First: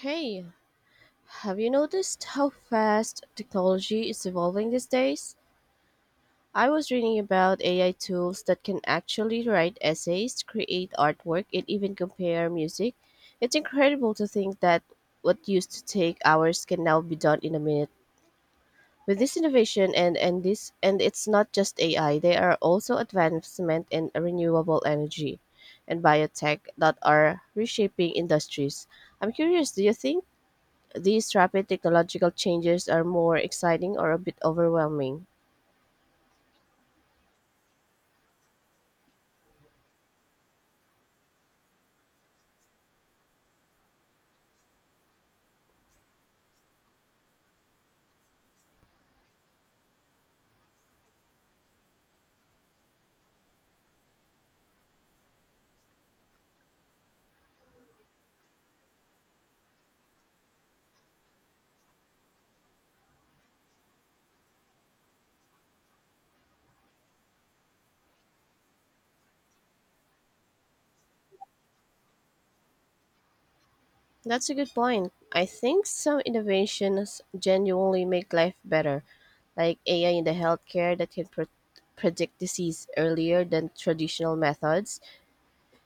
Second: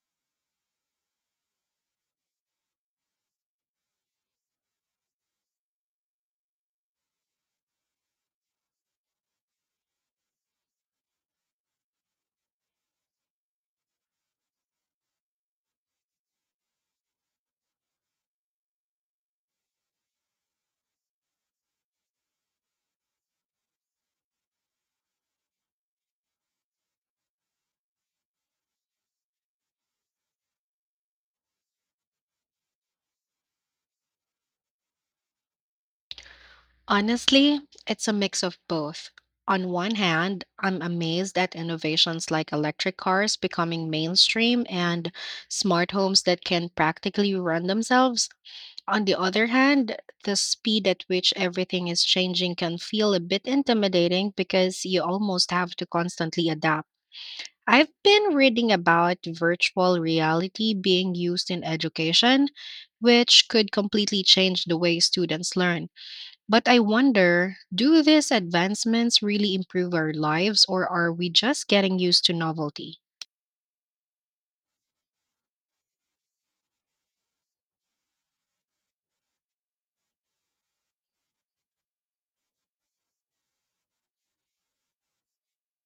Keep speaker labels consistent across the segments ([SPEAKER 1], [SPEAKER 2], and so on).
[SPEAKER 1] Hey, have you noticed how fast technology is evolving these days? I was reading about AI tools that can actually write essays, create artwork, and even compare music. It's incredible to think that what used to take hours can now be done in a minute. With this innovation and it's not just AI, there are also advancement in renewable energy and biotech that are reshaping industries. I'm curious, do you think these rapid technological changes are more exciting or a bit overwhelming?
[SPEAKER 2] Honestly, it's a mix of both. On one hand, I'm amazed at innovations like electric cars becoming mainstream and smart homes that can practically run themselves. On the other hand, the speed at which everything is changing can feel a bit intimidating because you almost have to constantly adapt. I've been reading about virtual reality being used in education, which could completely change the way students learn. But I wonder, do these advancements really improve our lives, or are we just getting used to novelty?
[SPEAKER 1] That's a good point. I think some innovations genuinely make life better, like AI in the healthcare that can predict disease earlier than traditional methods.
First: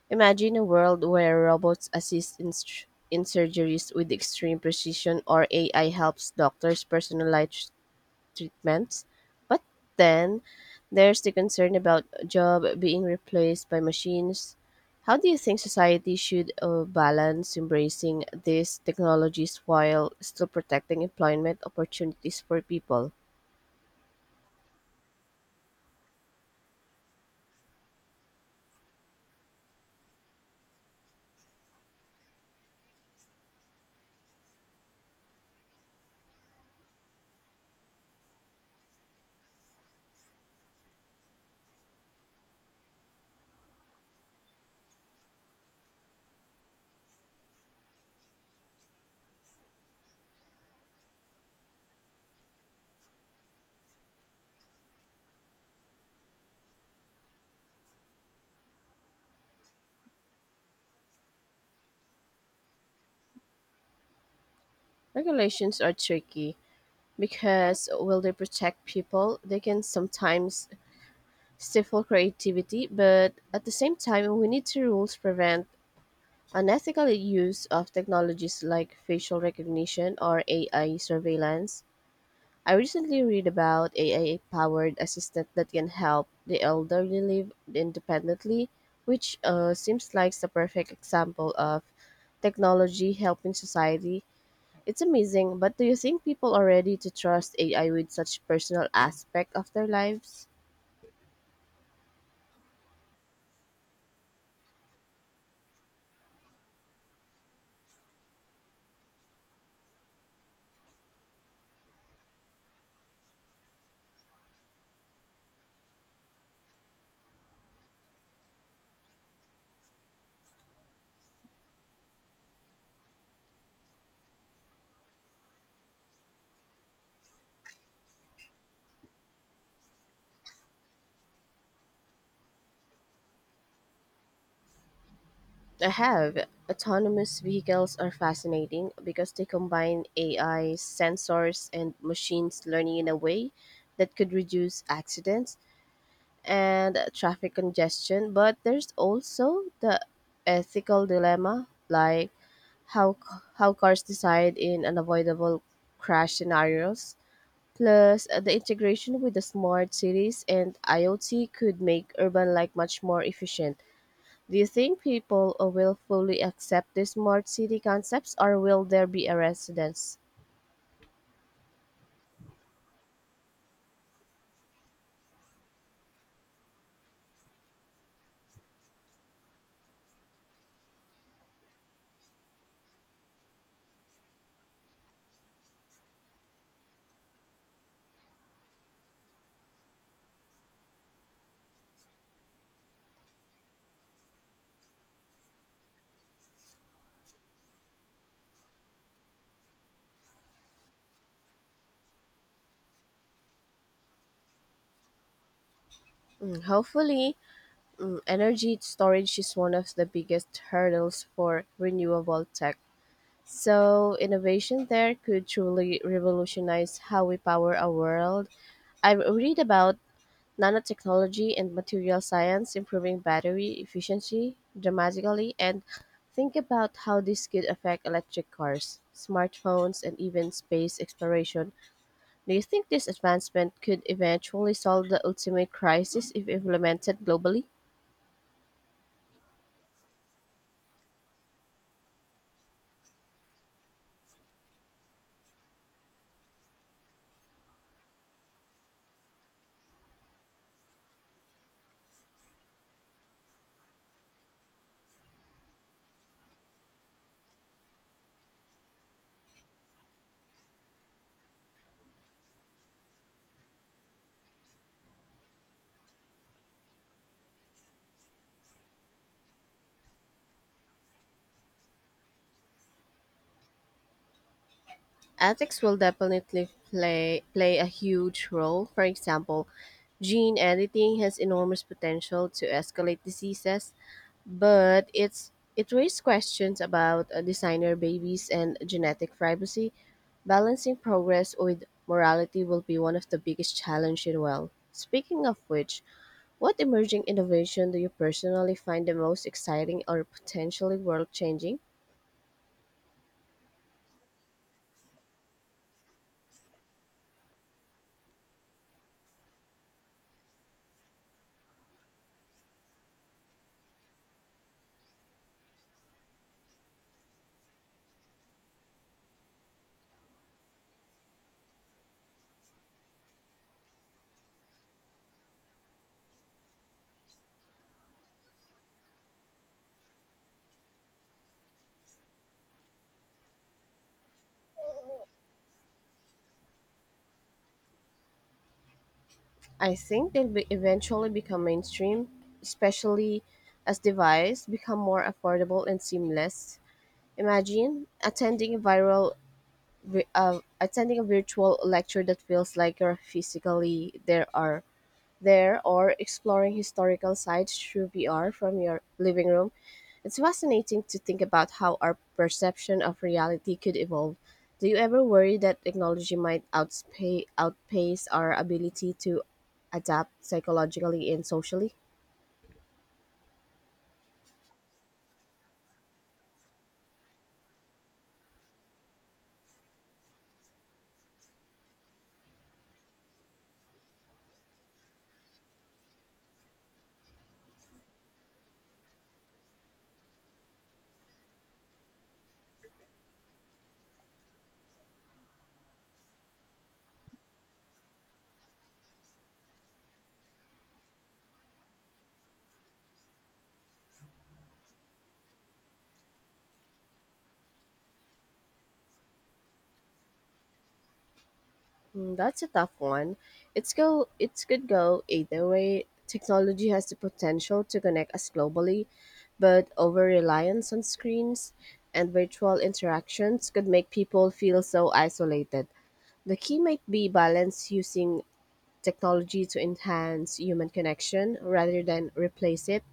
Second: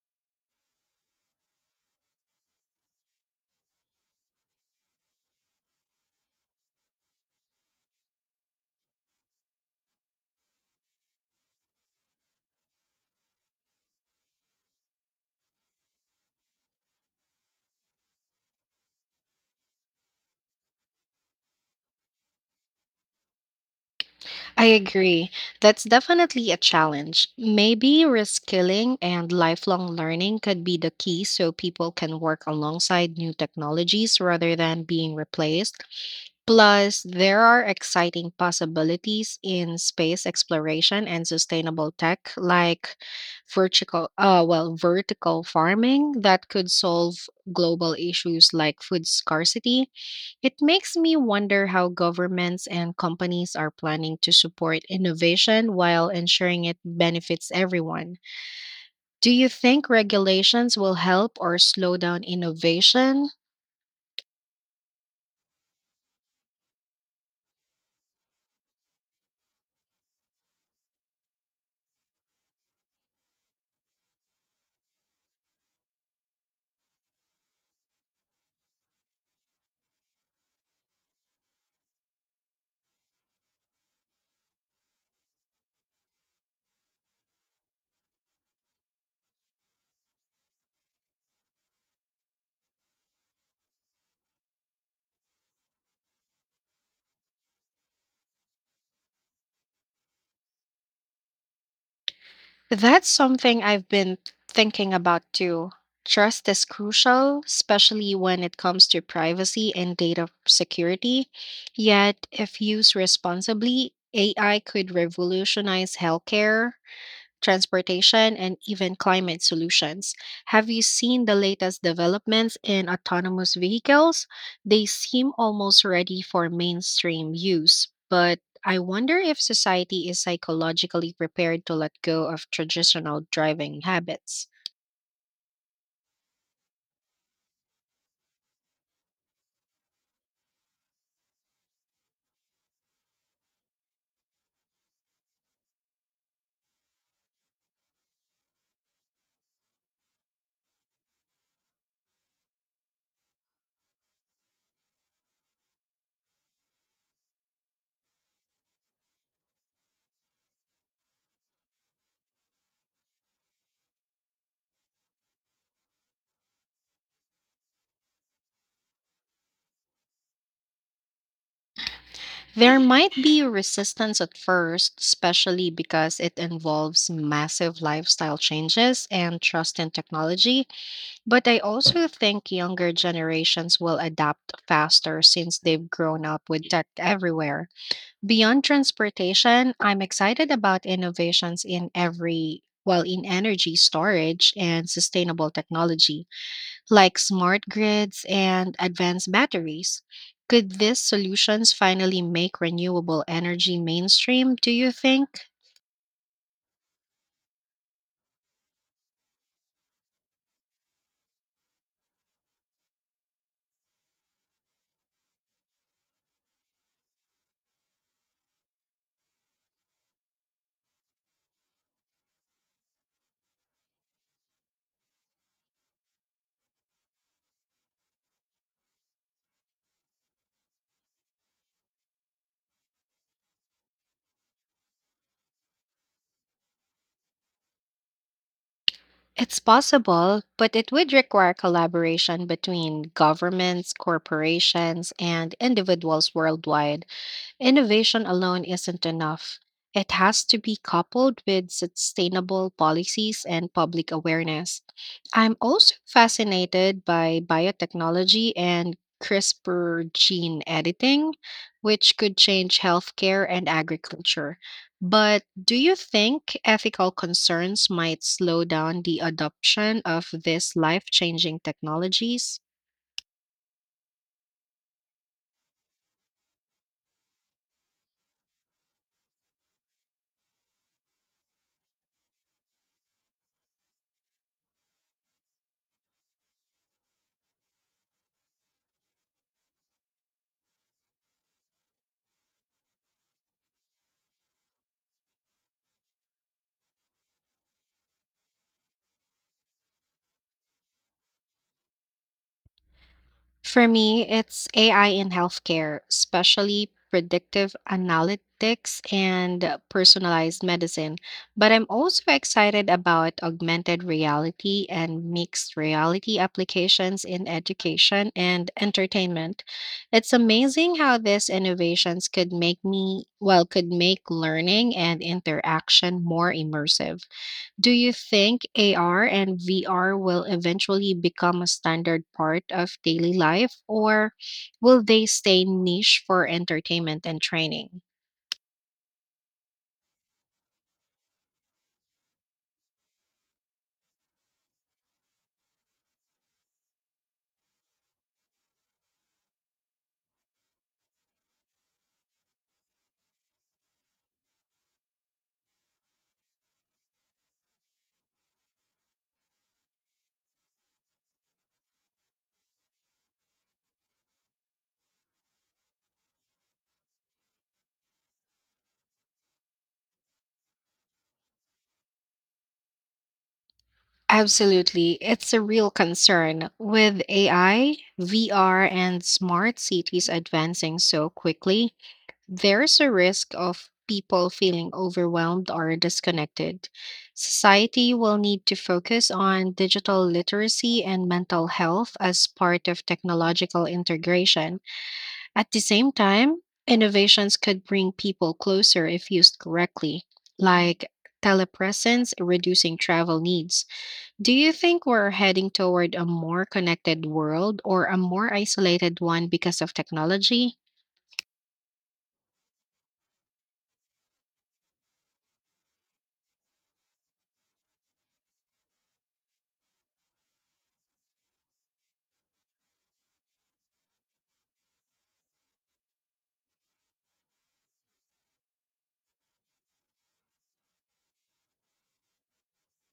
[SPEAKER 1] Imagine a world where robots assist in surgeries with extreme precision or AI helps doctors personalize treatments. But then there's the concern about job being replaced by machines. How do you think society should balance embracing these technologies while still protecting employment opportunities for people?
[SPEAKER 2] I agree. That's definitely a challenge. Maybe reskilling and lifelong learning could be the key so people can work alongside new technologies rather than being replaced. Plus, there are exciting possibilities in space exploration and sustainable tech like vertical farming that could solve global issues like food scarcity. It makes me wonder how governments and companies are planning to support innovation while ensuring it benefits everyone. Do you think regulations will help or slow down innovation?
[SPEAKER 1] Regulations are tricky because while they protect people, they can sometimes stifle creativity, but at the same time, we need to rules prevent unethical use of technologies like facial recognition or AI surveillance. I recently read about AI powered assistant that can help the elderly live independently, which seems like the perfect example of technology helping society. It's amazing, but do you think people are ready to trust AI with such personal aspect of their lives?
[SPEAKER 2] That's something I've been thinking about too. Trust is crucial, especially when it comes to privacy and data security. Yet, if used responsibly, AI could revolutionize healthcare, transportation, and even climate solutions. Have you seen the latest developments in autonomous vehicles? They seem almost ready for mainstream use, but I wonder if society is psychologically prepared to let go of traditional driving habits.
[SPEAKER 1] I have. Autonomous vehicles are fascinating because they combine AI, sensors, and machines learning in a way that could reduce accidents and traffic congestion. But there's also the ethical dilemma, like how how cars decide in unavoidable crash scenarios. Plus, the integration with the smart cities and IoT could make urban life much more efficient. Do you think people will fully accept these smart city concepts or will there be a resistance?
[SPEAKER 2] There might be resistance at first, especially because it involves massive lifestyle changes and trust in technology. But I also think younger generations will adapt faster since they've grown up with tech everywhere. Beyond transportation, I'm excited about innovations in in energy storage and sustainable technology, like smart grids and advanced batteries. Could these solutions finally make renewable energy mainstream, do you think?
[SPEAKER 1] Mm, hopefully, energy storage is one of the biggest hurdles for renewable tech. So, innovation there could truly revolutionize how we power our world. I read about nanotechnology and material science improving battery efficiency dramatically, and think about how this could affect electric cars, smartphones, and even space exploration. Do you think this advancement could eventually solve the ultimate crisis if implemented globally?
[SPEAKER 2] It's possible, but it would require collaboration between governments, corporations, and individuals worldwide. Innovation alone isn't enough. It has to be coupled with sustainable policies and public awareness. I'm also fascinated by biotechnology and CRISPR gene editing, which could change healthcare and agriculture. But do you think ethical concerns might slow down the adoption of these life changing technologies?
[SPEAKER 1] Ethics will definitely play a huge role. For example, gene editing has enormous potential to escalate diseases, but it raises questions about designer babies and genetic privacy. Balancing progress with morality will be one of the biggest challenges in. Well, speaking of which, what emerging innovation do you personally find the most exciting or potentially world changing?
[SPEAKER 2] For me, it's AI in healthcare, especially predictive analytics and personalized medicine. But I'm also excited about augmented reality and mixed reality applications in education and entertainment. It's amazing how these innovations could make learning and interaction more immersive. Do you think AR and VR will eventually become a standard part of daily life, or will they stay niche for entertainment and training?
[SPEAKER 1] I think they'll be eventually become mainstream, especially as devices become more affordable and seamless. Imagine attending a virtual lecture that feels like you're physically there or exploring historical sites through VR from your living room. It's fascinating to think about how our perception of reality could evolve. Do you ever worry that technology might outpace our ability to adapt psychologically and socially?
[SPEAKER 2] Absolutely. It's a real concern. With AI, VR, and smart cities advancing so quickly, there's a risk of people feeling overwhelmed or disconnected. Society will need to focus on digital literacy and mental health as part of technological integration. At the same time, innovations could bring people closer if used correctly, like telepresence reducing travel needs. Do you think we're heading toward a more connected world or a more isolated one because of technology?
[SPEAKER 1] Hmm, that's a tough one. It's go it's could go either way. Technology has the potential to connect us globally, but over reliance on screens and virtual interactions could make people feel so isolated. The key might be balance using technology to enhance human connection rather than replace it.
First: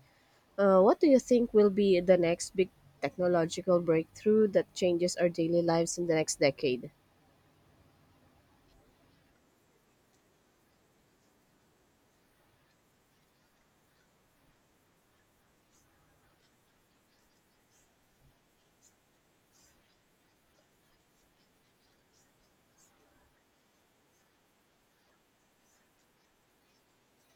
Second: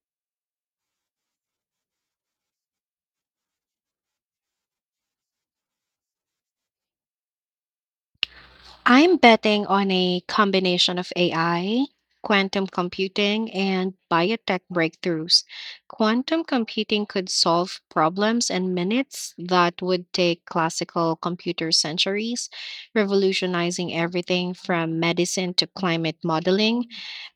[SPEAKER 1] What do you think will be the next big technological breakthrough that changes our daily lives in the next decade?
[SPEAKER 2] I'm betting on a combination of AI, quantum computing, and biotech breakthroughs. Quantum computing could solve problems in minutes that would take classical computer centuries, revolutionizing everything from medicine to climate modeling.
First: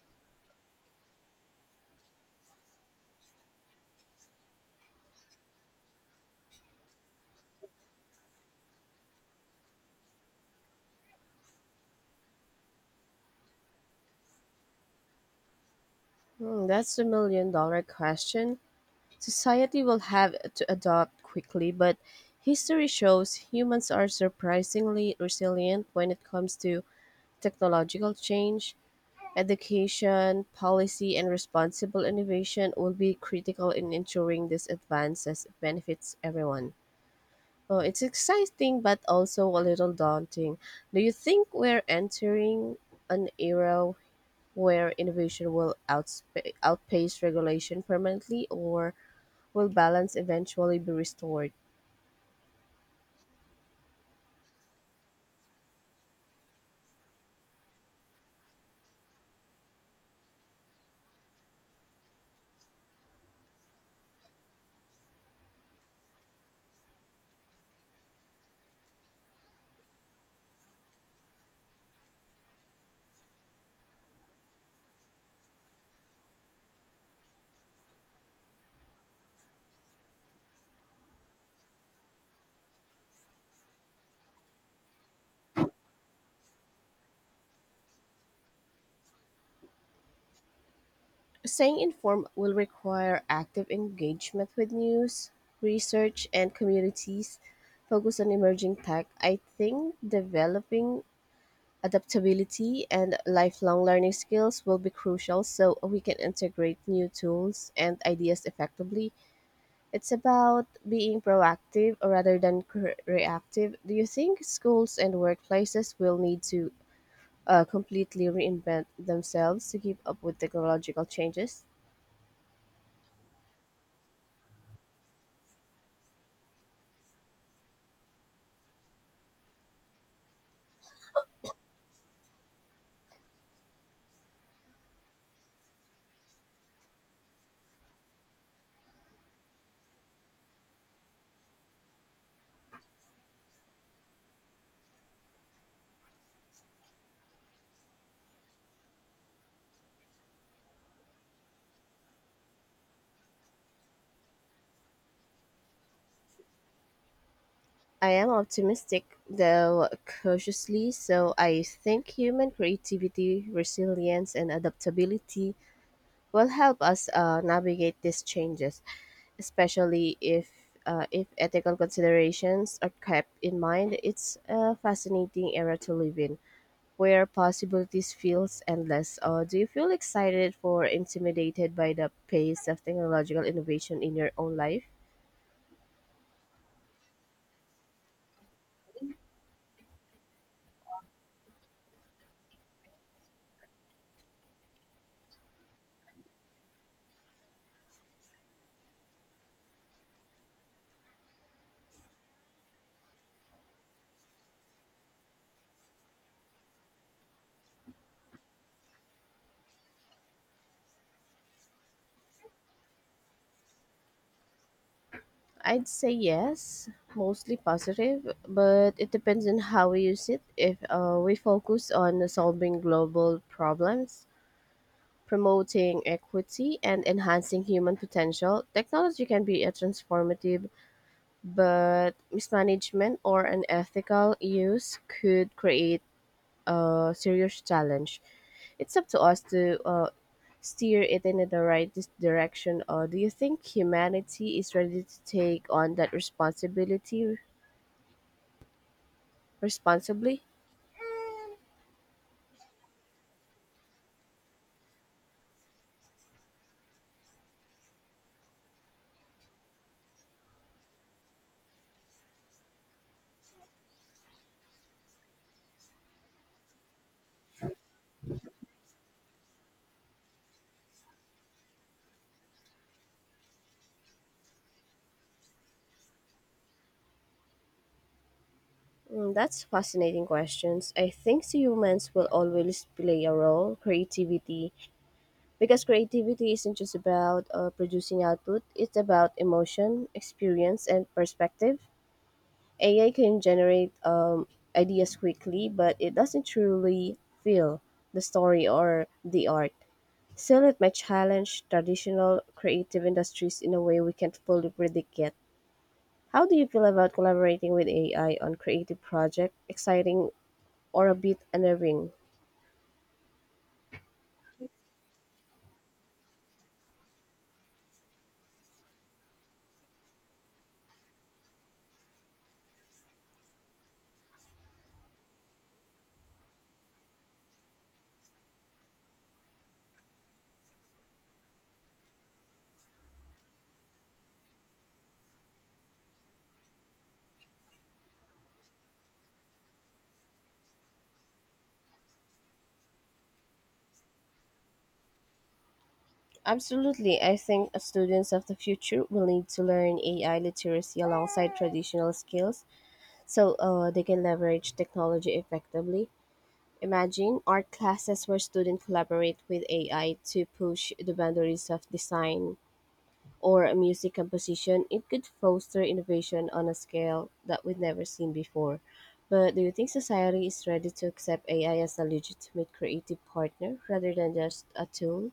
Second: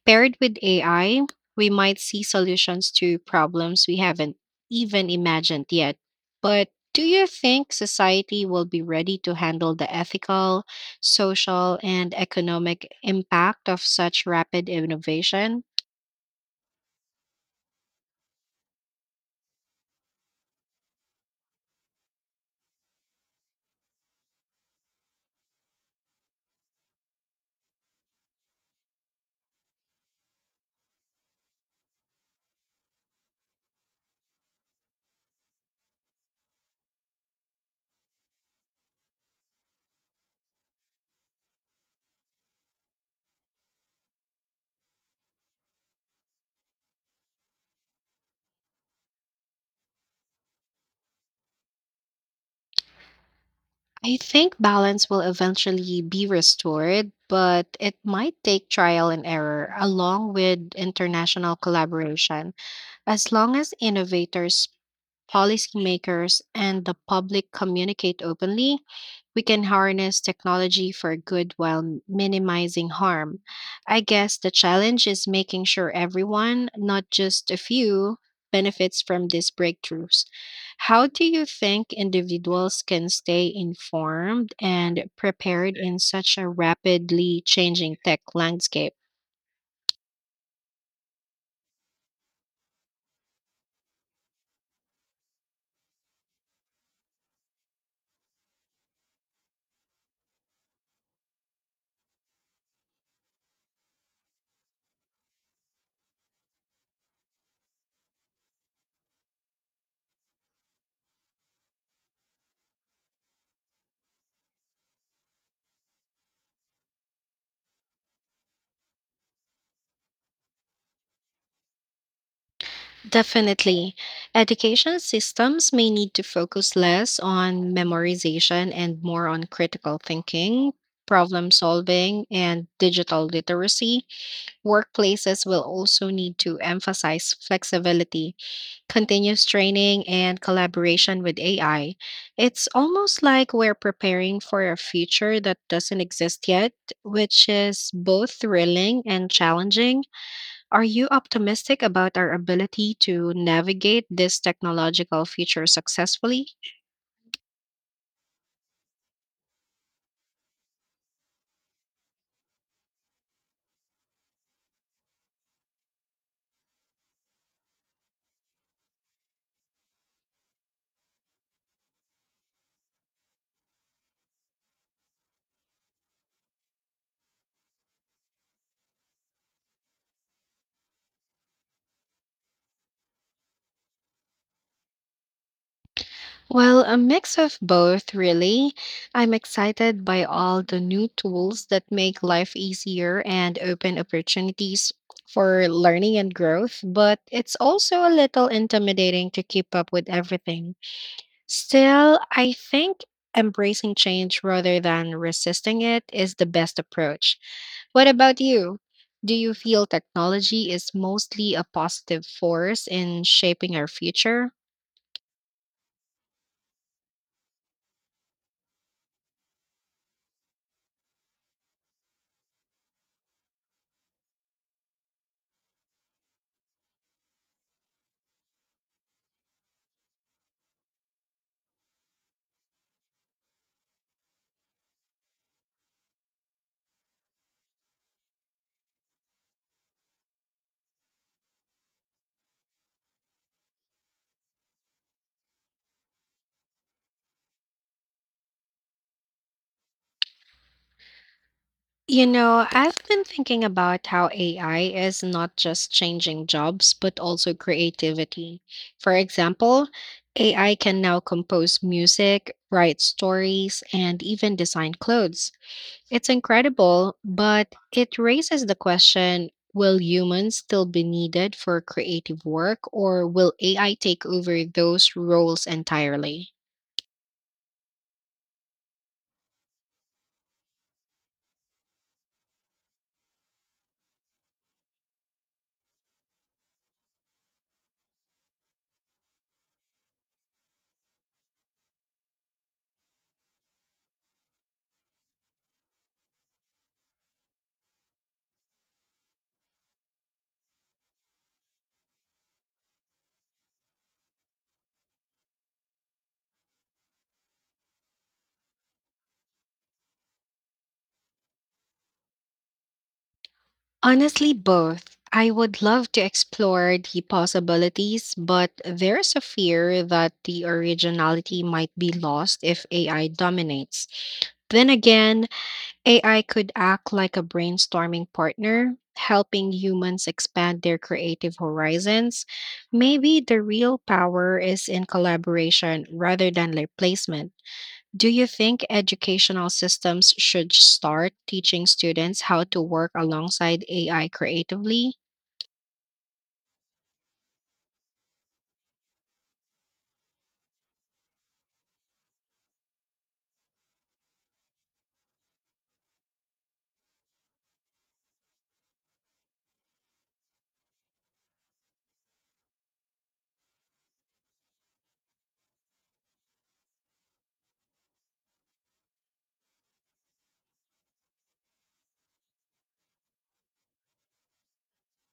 [SPEAKER 2] Paired with AI, we might see solutions to problems we haven't even imagined yet. But do you think society will be ready to handle the ethical, social, and economic impact of such rapid innovation?
[SPEAKER 1] Hmm, that's the million dollar question. Society will have to adopt quickly, but history shows humans are surprisingly resilient when it comes to technological change. Education, policy, and responsible innovation will be critical in ensuring this advances benefits everyone. Oh, it's exciting but also a little daunting. Do you think we're entering an era where innovation will outspa outpace regulation permanently, or will balance eventually be restored?
[SPEAKER 2] I think balance will eventually be restored, but it might take trial and error along with international collaboration. As long as innovators, policymakers, and the public communicate openly, we can harness technology for good while minimizing harm. I guess the challenge is making sure everyone, not just a few, benefits from these breakthroughs. How do you think individuals can stay informed and prepared in such a rapidly changing tech landscape?
[SPEAKER 1] Staying informed will require active engagement with news, research, and communities focused on emerging tech. I think developing adaptability and lifelong learning skills will be crucial so we can integrate new tools and ideas effectively. It's about being proactive rather than reactive. Do you think schools and workplaces will need to completely reinvent themselves to keep up with technological changes?
[SPEAKER 2] Definitely. Education systems may need to focus less on memorization and more on critical thinking, problem solving, and digital literacy. Workplaces will also need to emphasize flexibility, continuous training, and collaboration with AI. It's almost like we're preparing for a future that doesn't exist yet, which is both thrilling and challenging. Are you optimistic about our ability to navigate this technological future successfully?
[SPEAKER 1] I am optimistic, though cautiously so. I think human creativity, resilience, and adaptability will help us navigate these changes, especially if ethical considerations are kept in mind. It's a fascinating era to live in, where possibilities feels endless. Do you feel excited or intimidated by the pace of technological innovation in your own life?
[SPEAKER 2] Well, a mix of both, really. I'm excited by all the new tools that make life easier and open opportunities for learning and growth, but it's also a little intimidating to keep up with everything. Still, I think embracing change rather than resisting it is the best approach. What about you? Do you feel technology is mostly a positive force in shaping our future?
[SPEAKER 1] I'd say yes, mostly positive, but it depends on how we use it. If we focus on solving global problems, promoting equity, and enhancing human potential, technology can be a transformative, but mismanagement or unethical use could create a serious challenge. It's up to us to steer it in the right direction. Or do you think humanity is ready to take on that responsibility responsibly?
[SPEAKER 2] You know, I've been thinking about how AI is not just changing jobs, but also creativity. For example, AI can now compose music, write stories, and even design clothes. It's incredible, but it raises the question, will humans still be needed for creative work or will AI take over those roles entirely?
[SPEAKER 1] Mm, that's fascinating questions. I think humans will always play a role, creativity, because creativity isn't just about producing output, it's about emotion, experience, and perspective. AI can generate ideas quickly, but it doesn't truly feel the story or the art. Still, it might challenge traditional creative industries in a way we can't fully predict yet. How do you feel about collaborating with AI on creative projects? Exciting or a bit unnerving?
[SPEAKER 2] Honestly, both. I would love to explore the possibilities, but there's a fear that the originality might be lost if AI dominates. Then again, AI could act like a brainstorming partner, helping humans expand their creative horizons. Maybe the real power is in collaboration rather than replacement. Do you think educational systems should start teaching students how to work alongside AI creatively?
[SPEAKER 1] Absolutely. I think students of the future will need to learn AI literacy alongside traditional skills so they can leverage technology effectively. Imagine art classes where students collaborate with AI to push the boundaries of design or music composition. It could foster innovation on a scale that we've never seen before. But do you think society is ready to accept AI as a legitimate creative partner rather than just a tool?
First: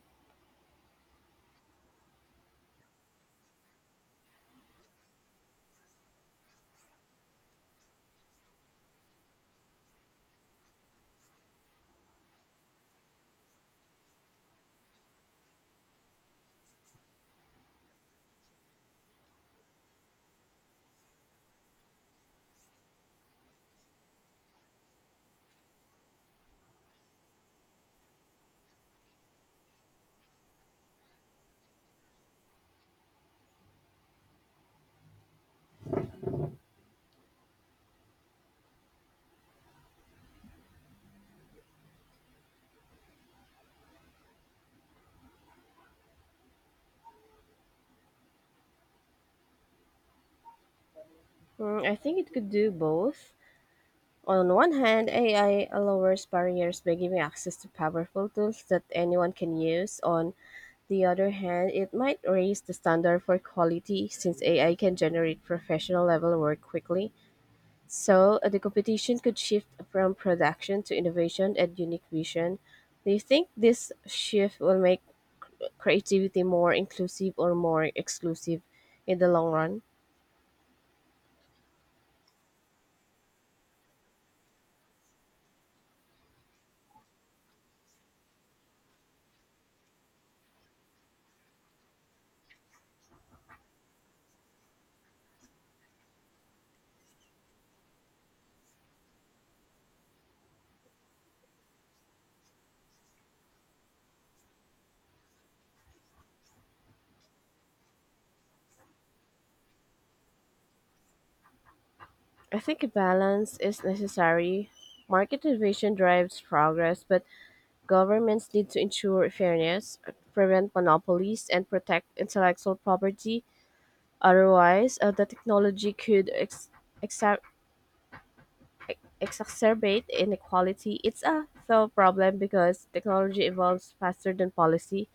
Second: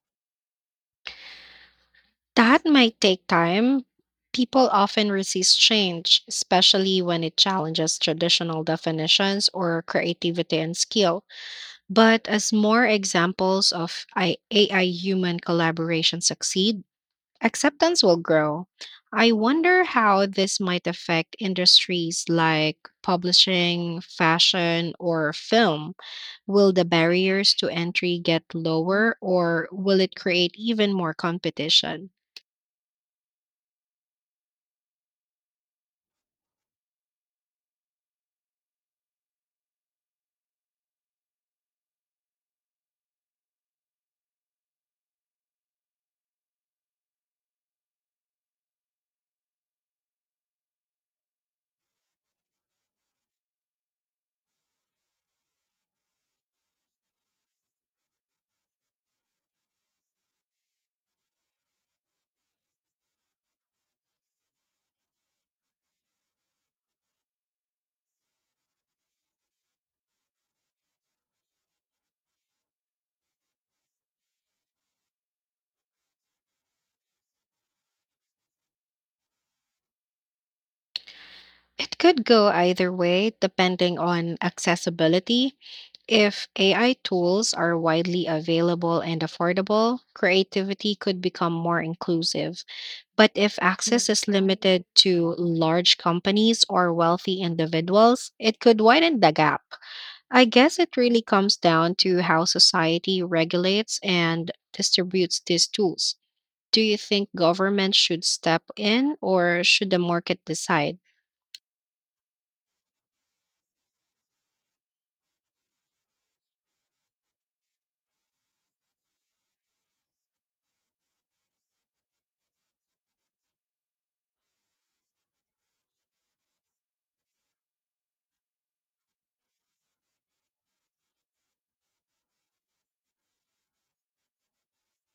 [SPEAKER 2] That might take time. People often resist change, especially when it challenges traditional definitions or creativity and skill. But as more examples of AI human collaboration succeed, acceptance will grow. I wonder how this might affect industries like publishing, fashion, or film. Will the barriers to entry get lower, or will it create even more competition?
[SPEAKER 1] Mm, I think it could do both. On one hand, AI lowers barriers by giving access to powerful tools that anyone can use. On the other hand, it might raise the standard for quality since AI can generate professional level work quickly. So, the competition could shift from production to innovation and unique vision. Do you think this shift will make creativity more inclusive or more exclusive in the long run?
[SPEAKER 2] It could go either way depending on accessibility. If AI tools are widely available and affordable, creativity could become more inclusive. But if access is limited to large companies or wealthy individuals, it could widen the gap. I guess it really comes down to how society regulates and distributes these tools. Do you think government should step in or should the market decide?
[SPEAKER 1] I think a balance is necessary. Market innovation drives progress, but governments need to ensure fairness, prevent monopolies, and protect intellectual property. Otherwise, the technology could exacer- exacerbate inequality. It's a thought problem because technology evolves faster than policy.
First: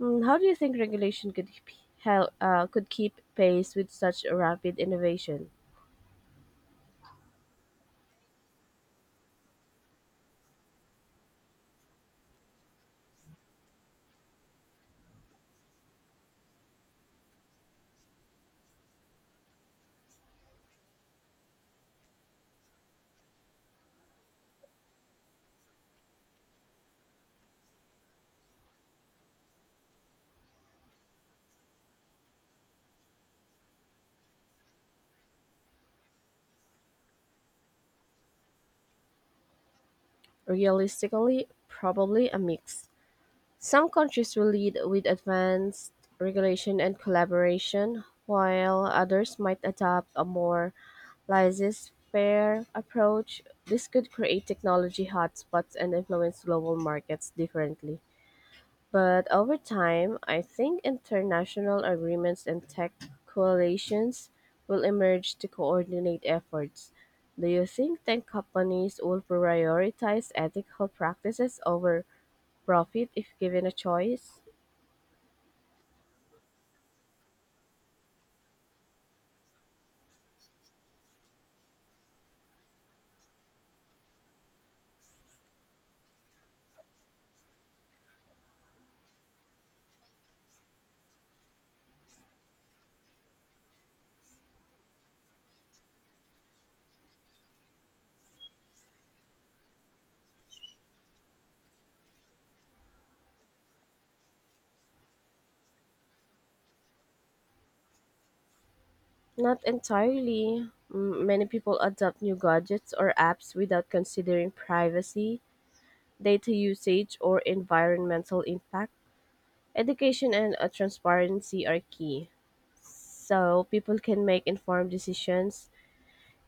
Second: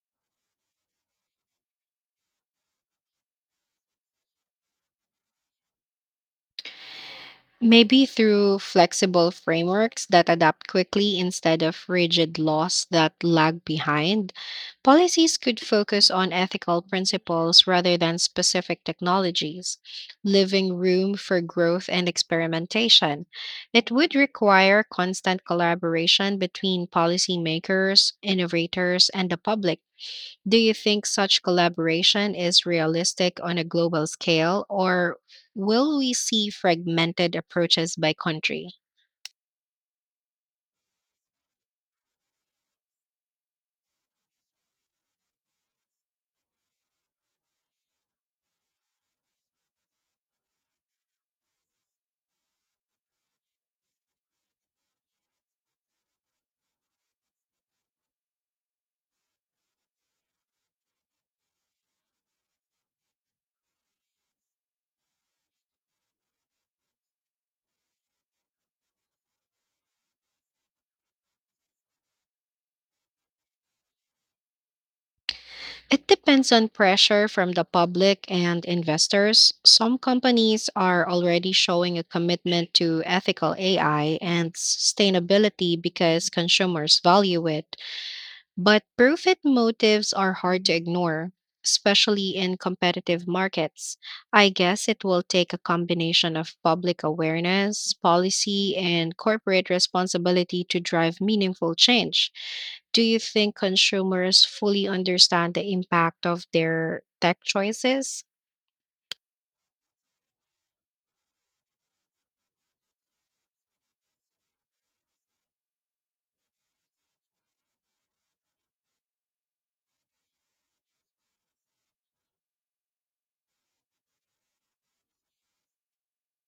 [SPEAKER 1] How do you think regulation could could keep pace with such rapid innovation?
[SPEAKER 2] Maybe through flexible frameworks that adapt quickly instead of rigid laws that lag behind, policies could focus on ethical principles rather than specific technologies, leaving room for growth and experimentation. It would require constant collaboration between policymakers, innovators, and the public. Do you think such collaboration is realistic on a global scale, or will we see fragmented approaches by country?
[SPEAKER 1] Realistically, probably a mix. Some countries will lead with advanced regulation and collaboration, while others might adopt a more laissez-faire approach. This could create technology hotspots and influence global markets differently. But over time, I think international agreements and tech coalitions will emerge to coordinate efforts. Do you think tech companies will prioritize ethical practices over profit if given a choice?
[SPEAKER 2] It depends on pressure from the public and investors. Some companies are already showing a commitment to ethical AI and sustainability because consumers value it. But profit motives are hard to ignore, especially in competitive markets. I guess it will take a combination of public awareness, policy, and corporate responsibility to drive meaningful change. Do you think consumers fully understand the impact of their tech choices?
[SPEAKER 1] Not entirely. Many people adopt new gadgets or apps without considering privacy, data usage or environmental impact. Education and transparency are key so people can make informed decisions.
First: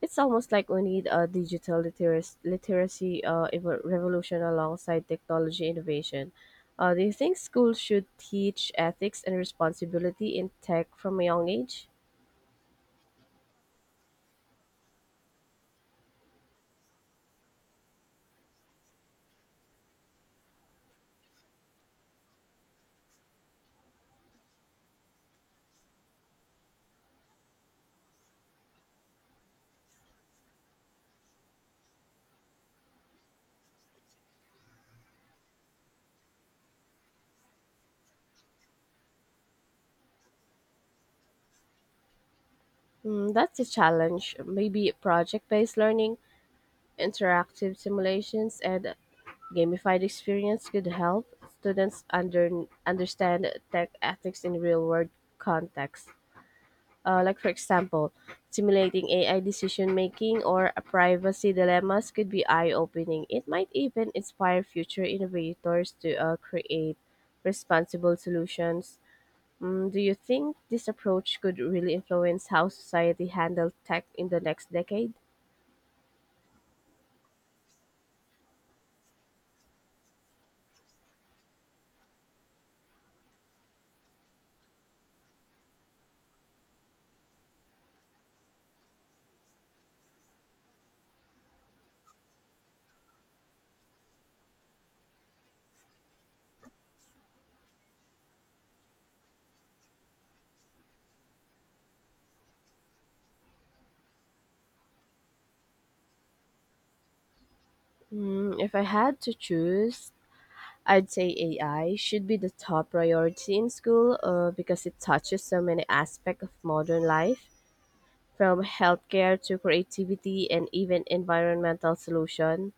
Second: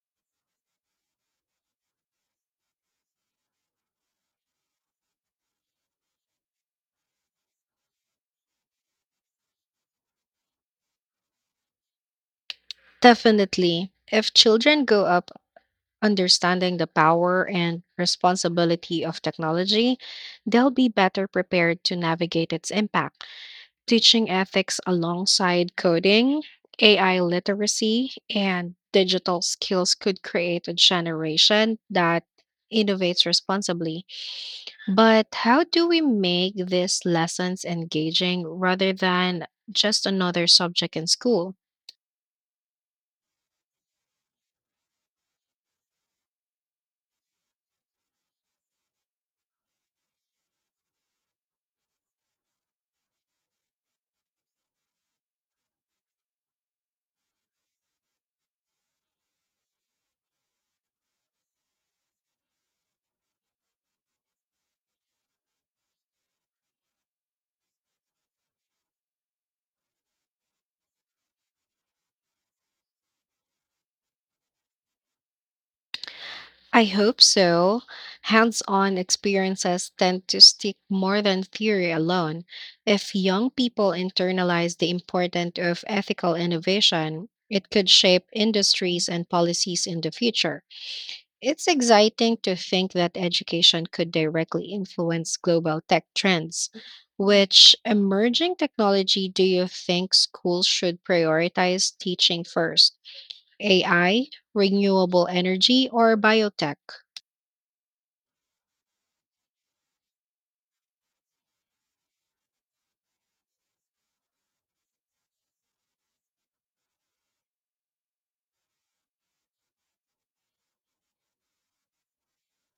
[SPEAKER 1] It's almost like we need a digital literacy revolution alongside technology innovation. Do you think schools should teach ethics and responsibility in tech from a young age?
[SPEAKER 2] Definitely. If children grow up understanding the power and responsibility of technology, they'll be better prepared to navigate its impact. Teaching ethics alongside coding, AI literacy, and digital skills could create a generation that innovates responsibly. But how do we make these lessons engaging rather than just another subject in school?
[SPEAKER 1] That's a challenge. Maybe project based learning, interactive simulations, and gamified experience could help students understand tech ethics in real-world contexts. Like for example, simulating AI decision making or privacy dilemmas could be eye-opening. It might even inspire future innovators to create responsible solutions. Do you think this approach could really influence how society handles tech in the next decade?
[SPEAKER 2] I hope so. Hands on experiences tend to stick more than theory alone. If young people internalize the importance of ethical innovation, it could shape industries and policies in the future. It's exciting to think that education could directly influence global tech trends. Which emerging technology do you think schools should prioritize teaching first? AI, renewable energy, or biotech?
[SPEAKER 1] If I had to choose, I'd say AI should be the top priority in school because it touches so many aspects of modern life, from healthcare to creativity and even environmental solution.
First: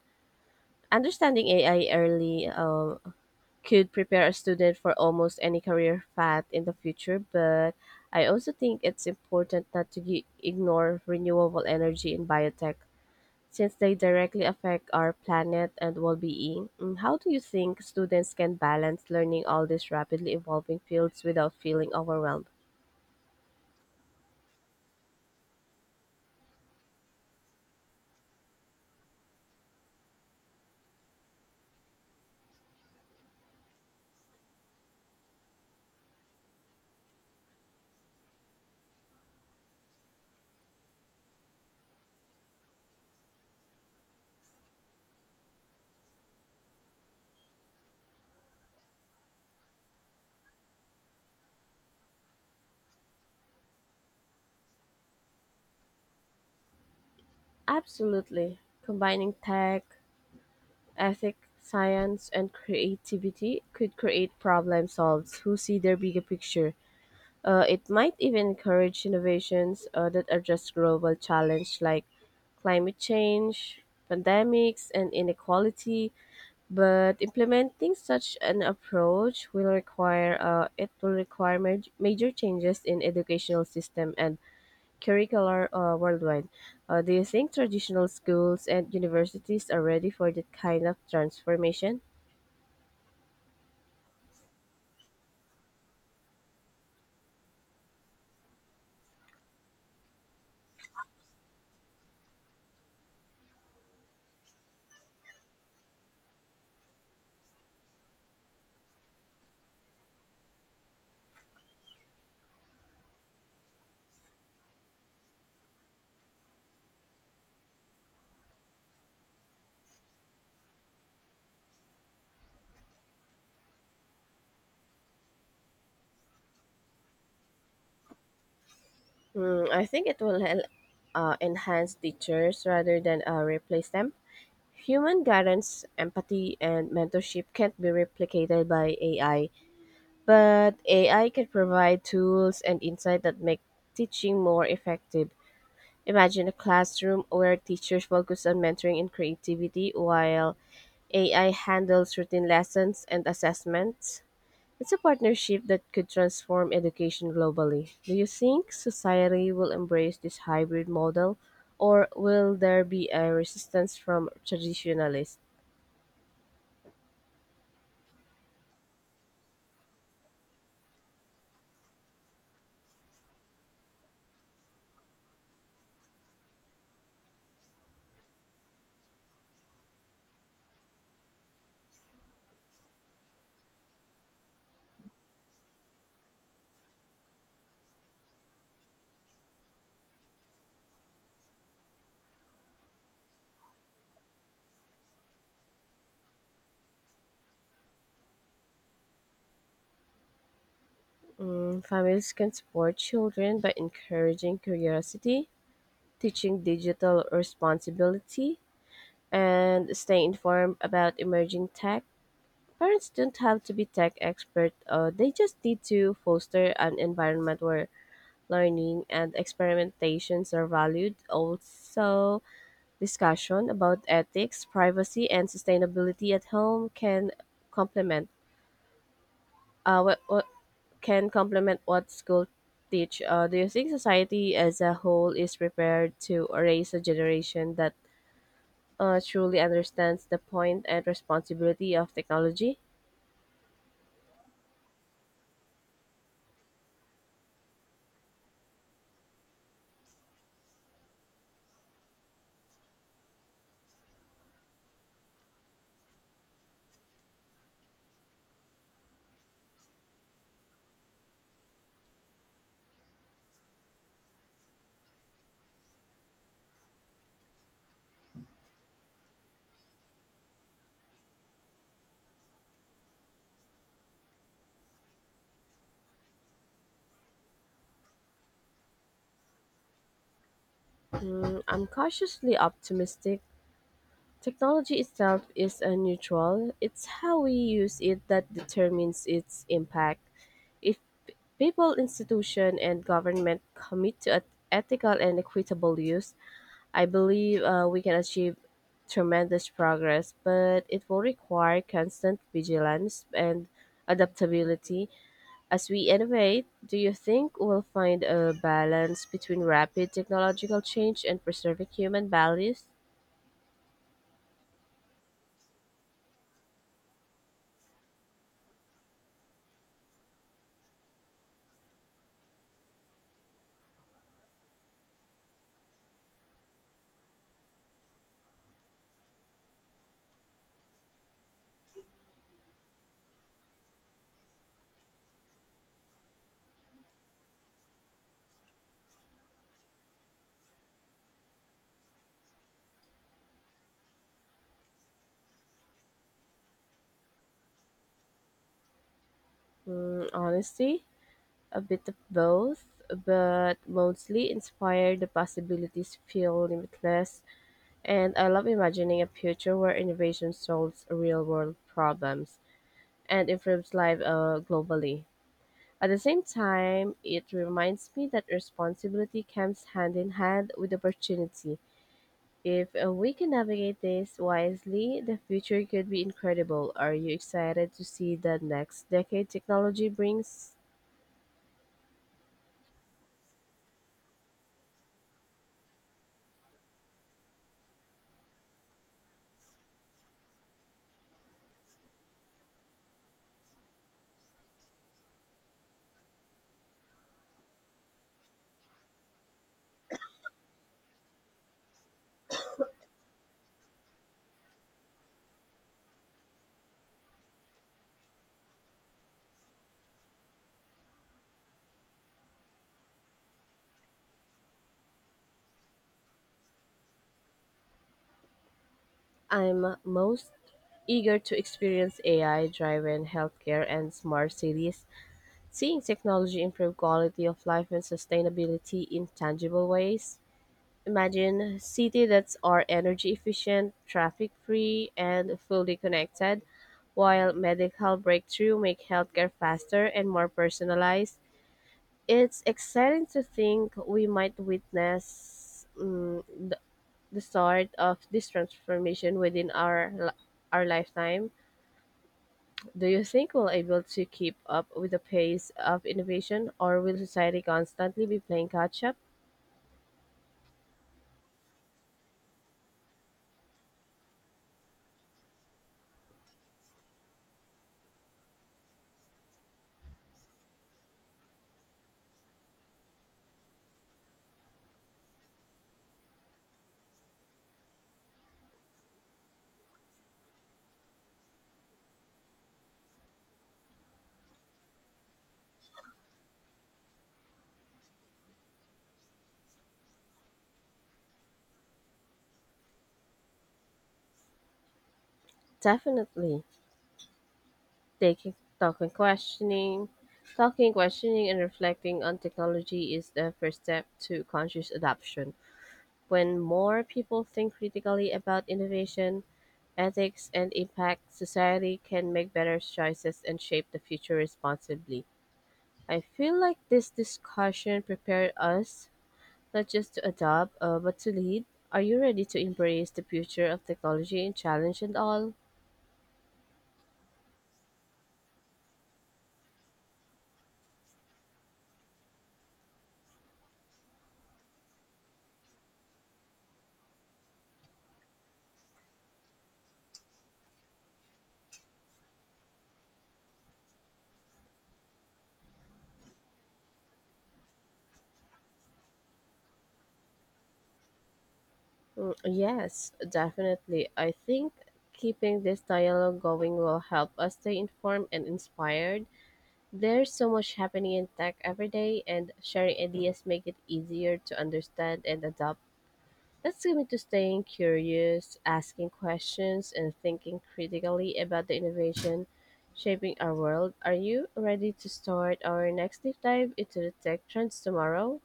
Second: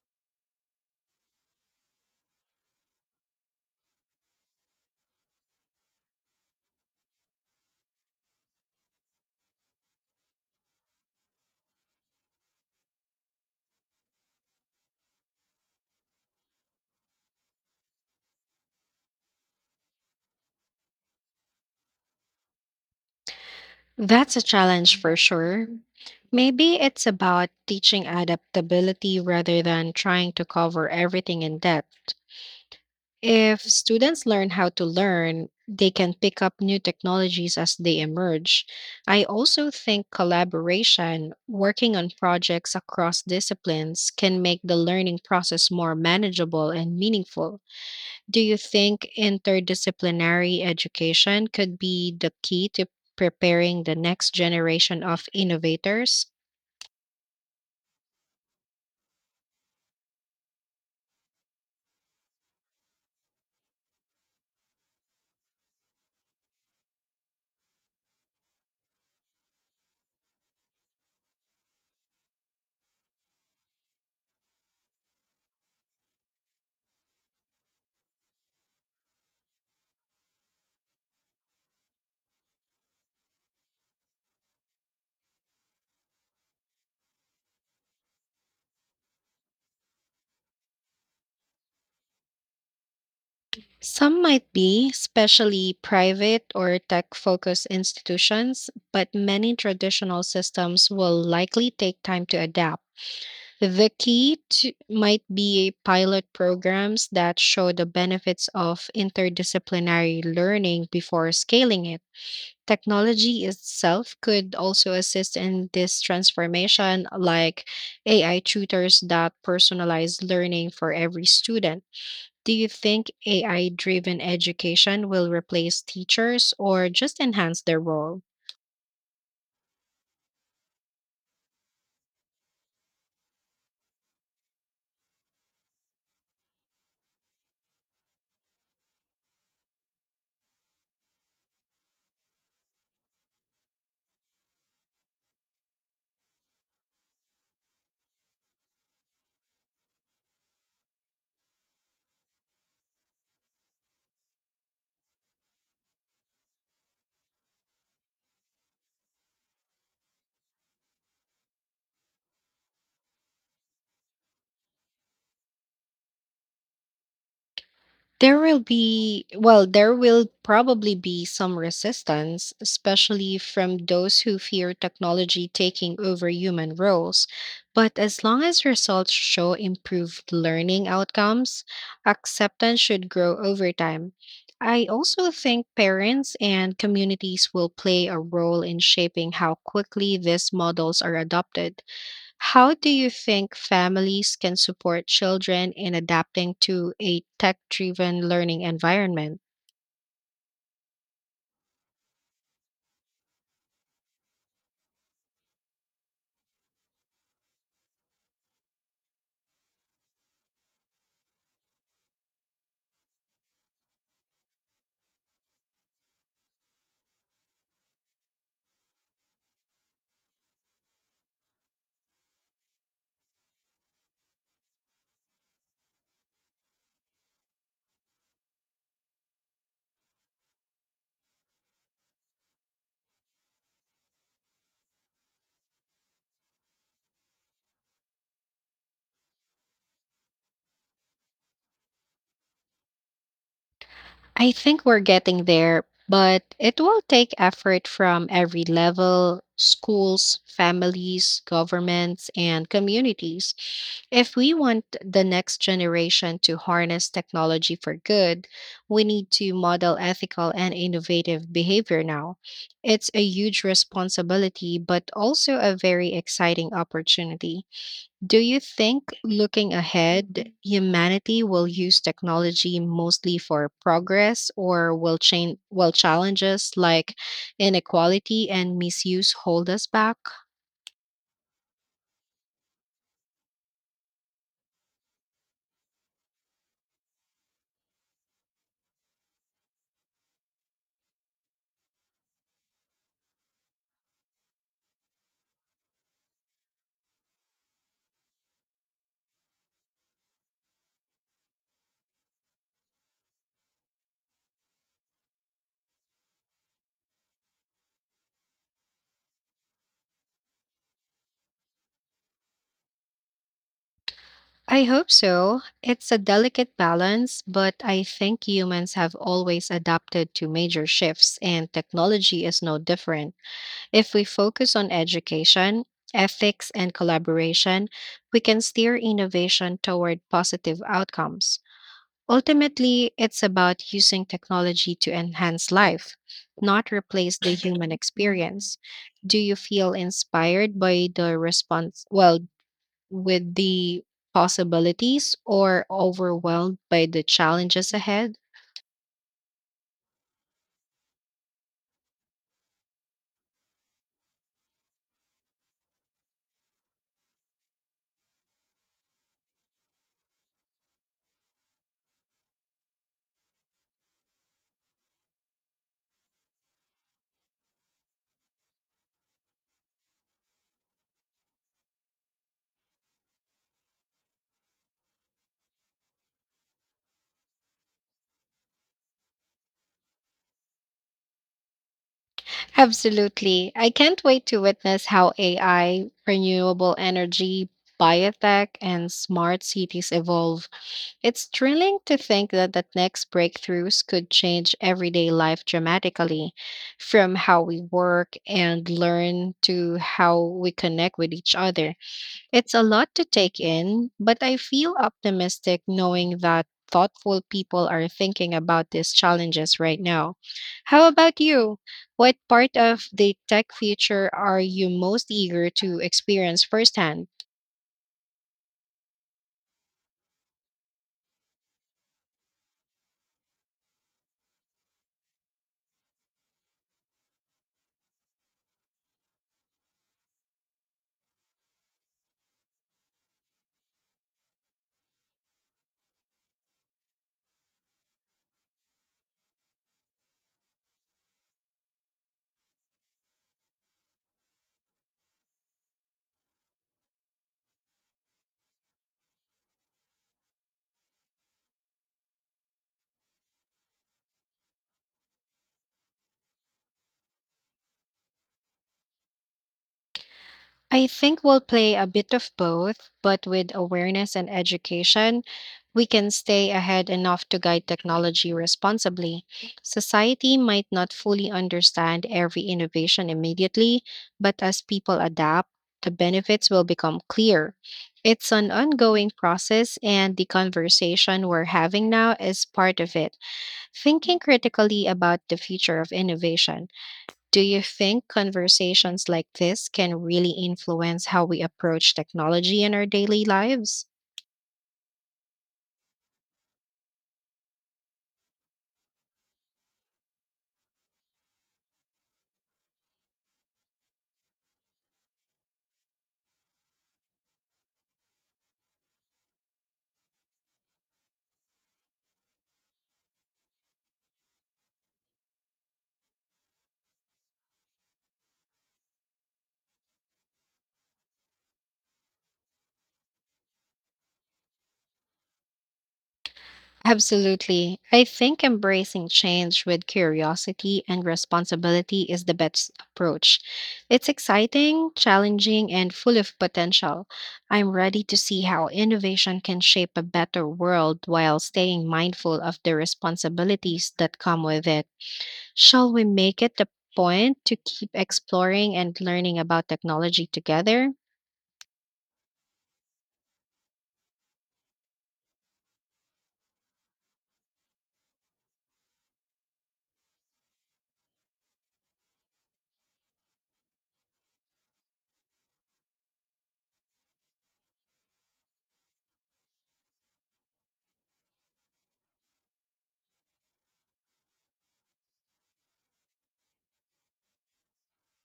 [SPEAKER 1] Understanding AI early could prepare a student for almost any career path in the future, but I also think it's important not to ignore renewable energy in biotech since they directly affect our planet and well-being. How do you think students can balance learning all these rapidly evolving fields without feeling overwhelmed?
[SPEAKER 2] That's a challenge for sure. Maybe it's about teaching adaptability rather than trying to cover everything in depth. If students learn how to learn, they can pick up new technologies as they emerge. I also think collaboration, working on projects across disciplines, can make the learning process more manageable and meaningful. Do you think interdisciplinary education could be the key to preparing the next generation of innovators?
[SPEAKER 1] Absolutely. Combining tech, ethics, science, and creativity could create problem solves who see their bigger picture. It might even encourage innovations that address global challenge like climate change, pandemics, and inequality. But implementing such an approach will require it will require major changes in educational system and curricular worldwide. Do you think traditional schools and universities are ready for that kind of transformation?
[SPEAKER 2] Some might be, especially private or tech focused institutions, but many traditional systems will likely take time to adapt. The key, to, might be pilot programs that show the benefits of interdisciplinary learning before scaling it. Technology itself could also assist in this transformation, like AI tutors that personalize learning for every student. Do you think AI driven education will replace teachers or just enhance their role?
[SPEAKER 1] I think it will enhance teachers rather than replace them. Human guidance, empathy, and mentorship can't be replicated by AI. But AI can provide tools and insight that make teaching more effective. Imagine a classroom where teachers focus on mentoring and creativity while AI handles routine lessons and assessments. It's a partnership that could transform education globally. Do you think society will embrace this hybrid model or will there be a resistance from traditionalists?
[SPEAKER 2] There will probably be some resistance, especially from those who fear technology taking over human roles. But as long as results show improved learning outcomes, acceptance should grow over time. I also think parents and communities will play a role in shaping how quickly these models are adopted. How do you think families can support children in adapting to a tech driven learning environment?
[SPEAKER 1] Families can support children by encouraging curiosity teaching digital responsibility, and staying informed about emerging tech. Parents don't have to be tech expert. They just need to foster an environment where learning and experimentations are valued. Also, discussion about ethics, privacy, and sustainability at home can complement what can complement what school teach. Do you think society as a whole is prepared to raise a generation that truly understands the point and responsibility of technology?
[SPEAKER 2] I think we're getting there, but it will take effort from every level: schools, families, governments, and communities. If we want the next generation to harness technology for good, we need to model ethical and innovative behavior now. It's a huge responsibility, but also a very exciting opportunity. Do you think, looking ahead, humanity will use technology mostly for progress, or will challenges like inequality and misuse hold us back?
[SPEAKER 1] I'm cautiously optimistic. Technology itself is a neutral. It's how we use it that determines its impact. If people, institution, and government commit to ethical and equitable use, I believe we can achieve tremendous progress, but it will require constant vigilance and adaptability. As we innovate, do you think we'll find a balance between rapid technological change and preserving human values?
[SPEAKER 2] I hope so. It's a delicate balance, but I think humans have always adapted to major shifts, and technology is no different. If we focus on education, ethics, and collaboration, we can steer innovation toward positive outcomes. Ultimately, it's about using technology to enhance life, not replace the human experience. Do you feel inspired by with the possibilities or overwhelmed by the challenges ahead?
[SPEAKER 1] Honestly, a bit of both, but mostly inspired the possibilities feel limitless, and I love imagining a future where innovation solves real world problems and improves life globally. At the same time, it reminds me that responsibility comes hand in hand with opportunity. If we can navigate this wisely, the future could be incredible. Are you excited to see the next decade technology brings?
[SPEAKER 2] Absolutely. I can't wait to witness how AI, renewable energy, biotech, and smart cities evolve. It's thrilling to think that the next breakthroughs could change everyday life dramatically, from how we work and learn to how we connect with each other. It's a lot to take in, but I feel optimistic knowing that thoughtful people are thinking about these challenges right now. How about you? What part of the tech future are you most eager to experience firsthand?
[SPEAKER 1] I'm most eager to experience AI driven healthcare and smart cities, seeing technology improve quality of life and sustainability in tangible ways. Imagine cities that are energy efficient, traffic free, and fully connected, while medical breakthrough make healthcare faster and more personalized. It's exciting to think we might witness mm the, the start of this transformation within our lifetime. Do you think we'll able to keep up with the pace of innovation, or will society constantly be playing catch up?
[SPEAKER 2] I think we'll play a bit of both, but with awareness and education, we can stay ahead enough to guide technology responsibly. Society might not fully understand every innovation immediately, but as people adapt, the benefits will become clear. It's an ongoing process, and the conversation we're having now is part of it, thinking critically about the future of innovation. Do you think conversations like this can really influence how we approach technology in our daily lives?
[SPEAKER 1] Definitely, taking talking, questioning, and reflecting on technology is the first step to conscious adoption. When more people think critically about innovation, ethics, and impact, society can make better choices and shape the future responsibly. I feel like this discussion prepared us not just to adopt, but to lead. Are you ready to embrace the future of technology and challenge it all?
[SPEAKER 2] Absolutely. I think embracing change with curiosity and responsibility is the best approach. It's exciting, challenging, and full of potential. I'm ready to see how innovation can shape a better world while staying mindful of the responsibilities that come with it. Shall we make it a point to keep exploring and learning about technology together?
[SPEAKER 1] Yes, definitely. I think keeping this dialogue going will help us stay informed and inspired. There's so much happening in tech every day, and sharing ideas make it easier to understand and adopt. That's me to staying curious, asking questions, and thinking critically about the innovation shaping our world. Are you ready to start our next deep dive into the tech trends tomorrow?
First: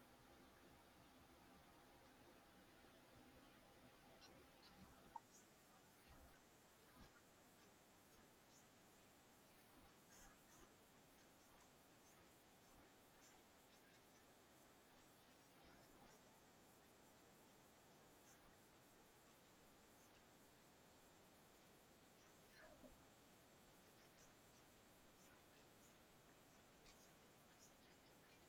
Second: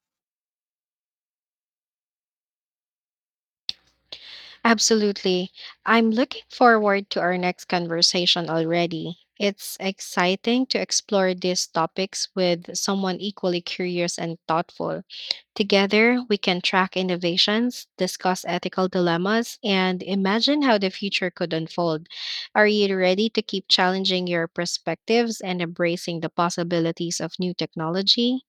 [SPEAKER 2] Absolutely. I'm looking forward to our next conversation already. It's exciting to explore these topics with someone equally curious and thoughtful. Together, we can track innovations, discuss ethical dilemmas, and imagine how the future could unfold. Are you ready to keep challenging your perspectives and embracing the possibilities of new technology?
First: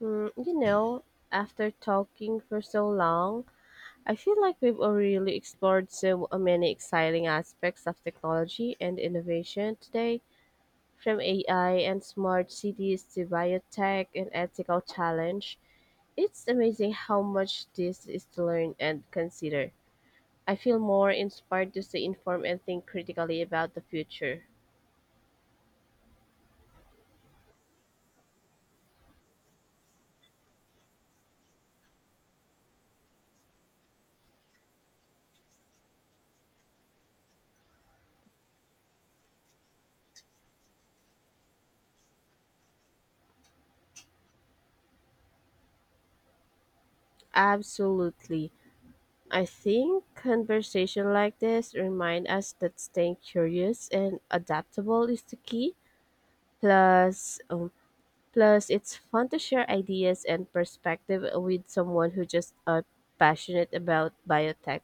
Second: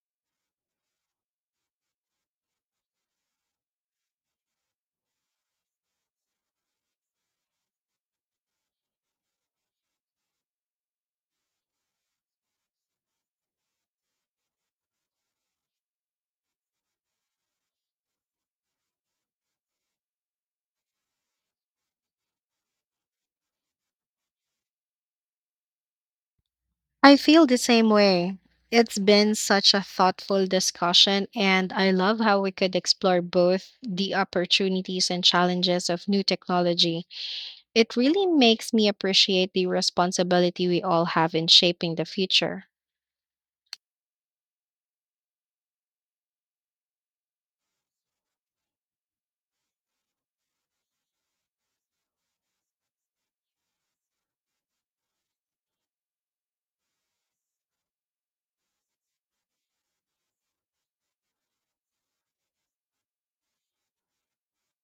[SPEAKER 1] Hmm, you know, after talking for so long, I feel like we've already explored so many exciting aspects of technology and innovation today. From AI and smart cities to biotech and ethical challenge, it's amazing how much this is to learn and consider. I feel more inspired to stay informed and think critically about the future.
[SPEAKER 2] I feel the same way. It's been such a thoughtful discussion, and I love how we could explore both the opportunities and challenges of new technology. It really makes me appreciate the responsibility we all have in shaping the future.
[SPEAKER 1] Absolutely. I think conversation like this remind us that staying curious and adaptable is the key. Plus, plus it's fun to share ideas and perspective with someone who just passionate about biotech.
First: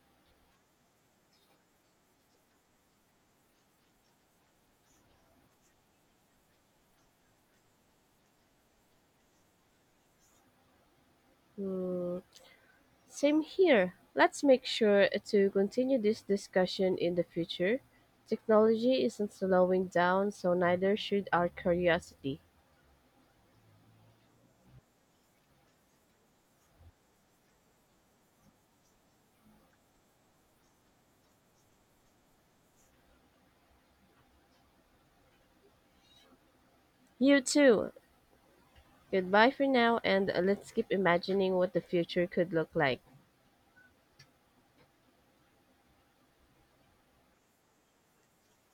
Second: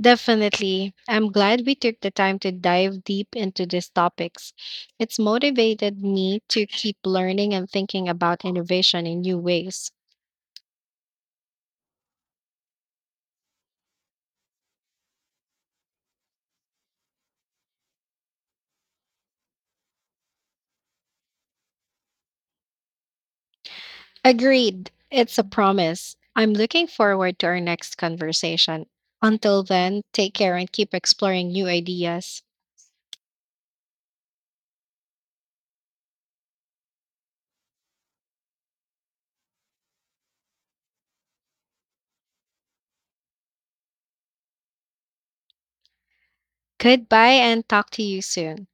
[SPEAKER 2] Definitely. I'm glad we took the time to dive deep into these topics. It's motivated me to keep learning and thinking about innovation in new ways.
[SPEAKER 1] Hmm, same here. Let's make sure to continue this discussion in the future. Technology isn't slowing down, so neither should our curiosity.
[SPEAKER 2] Agreed. It's a promise. I'm looking forward to our next conversation. Until then, take care and keep exploring new ideas.
[SPEAKER 1] You too. Goodbye for now, and let's keep imagining what the future could look like.
[SPEAKER 2] Goodbye and talk to you soon.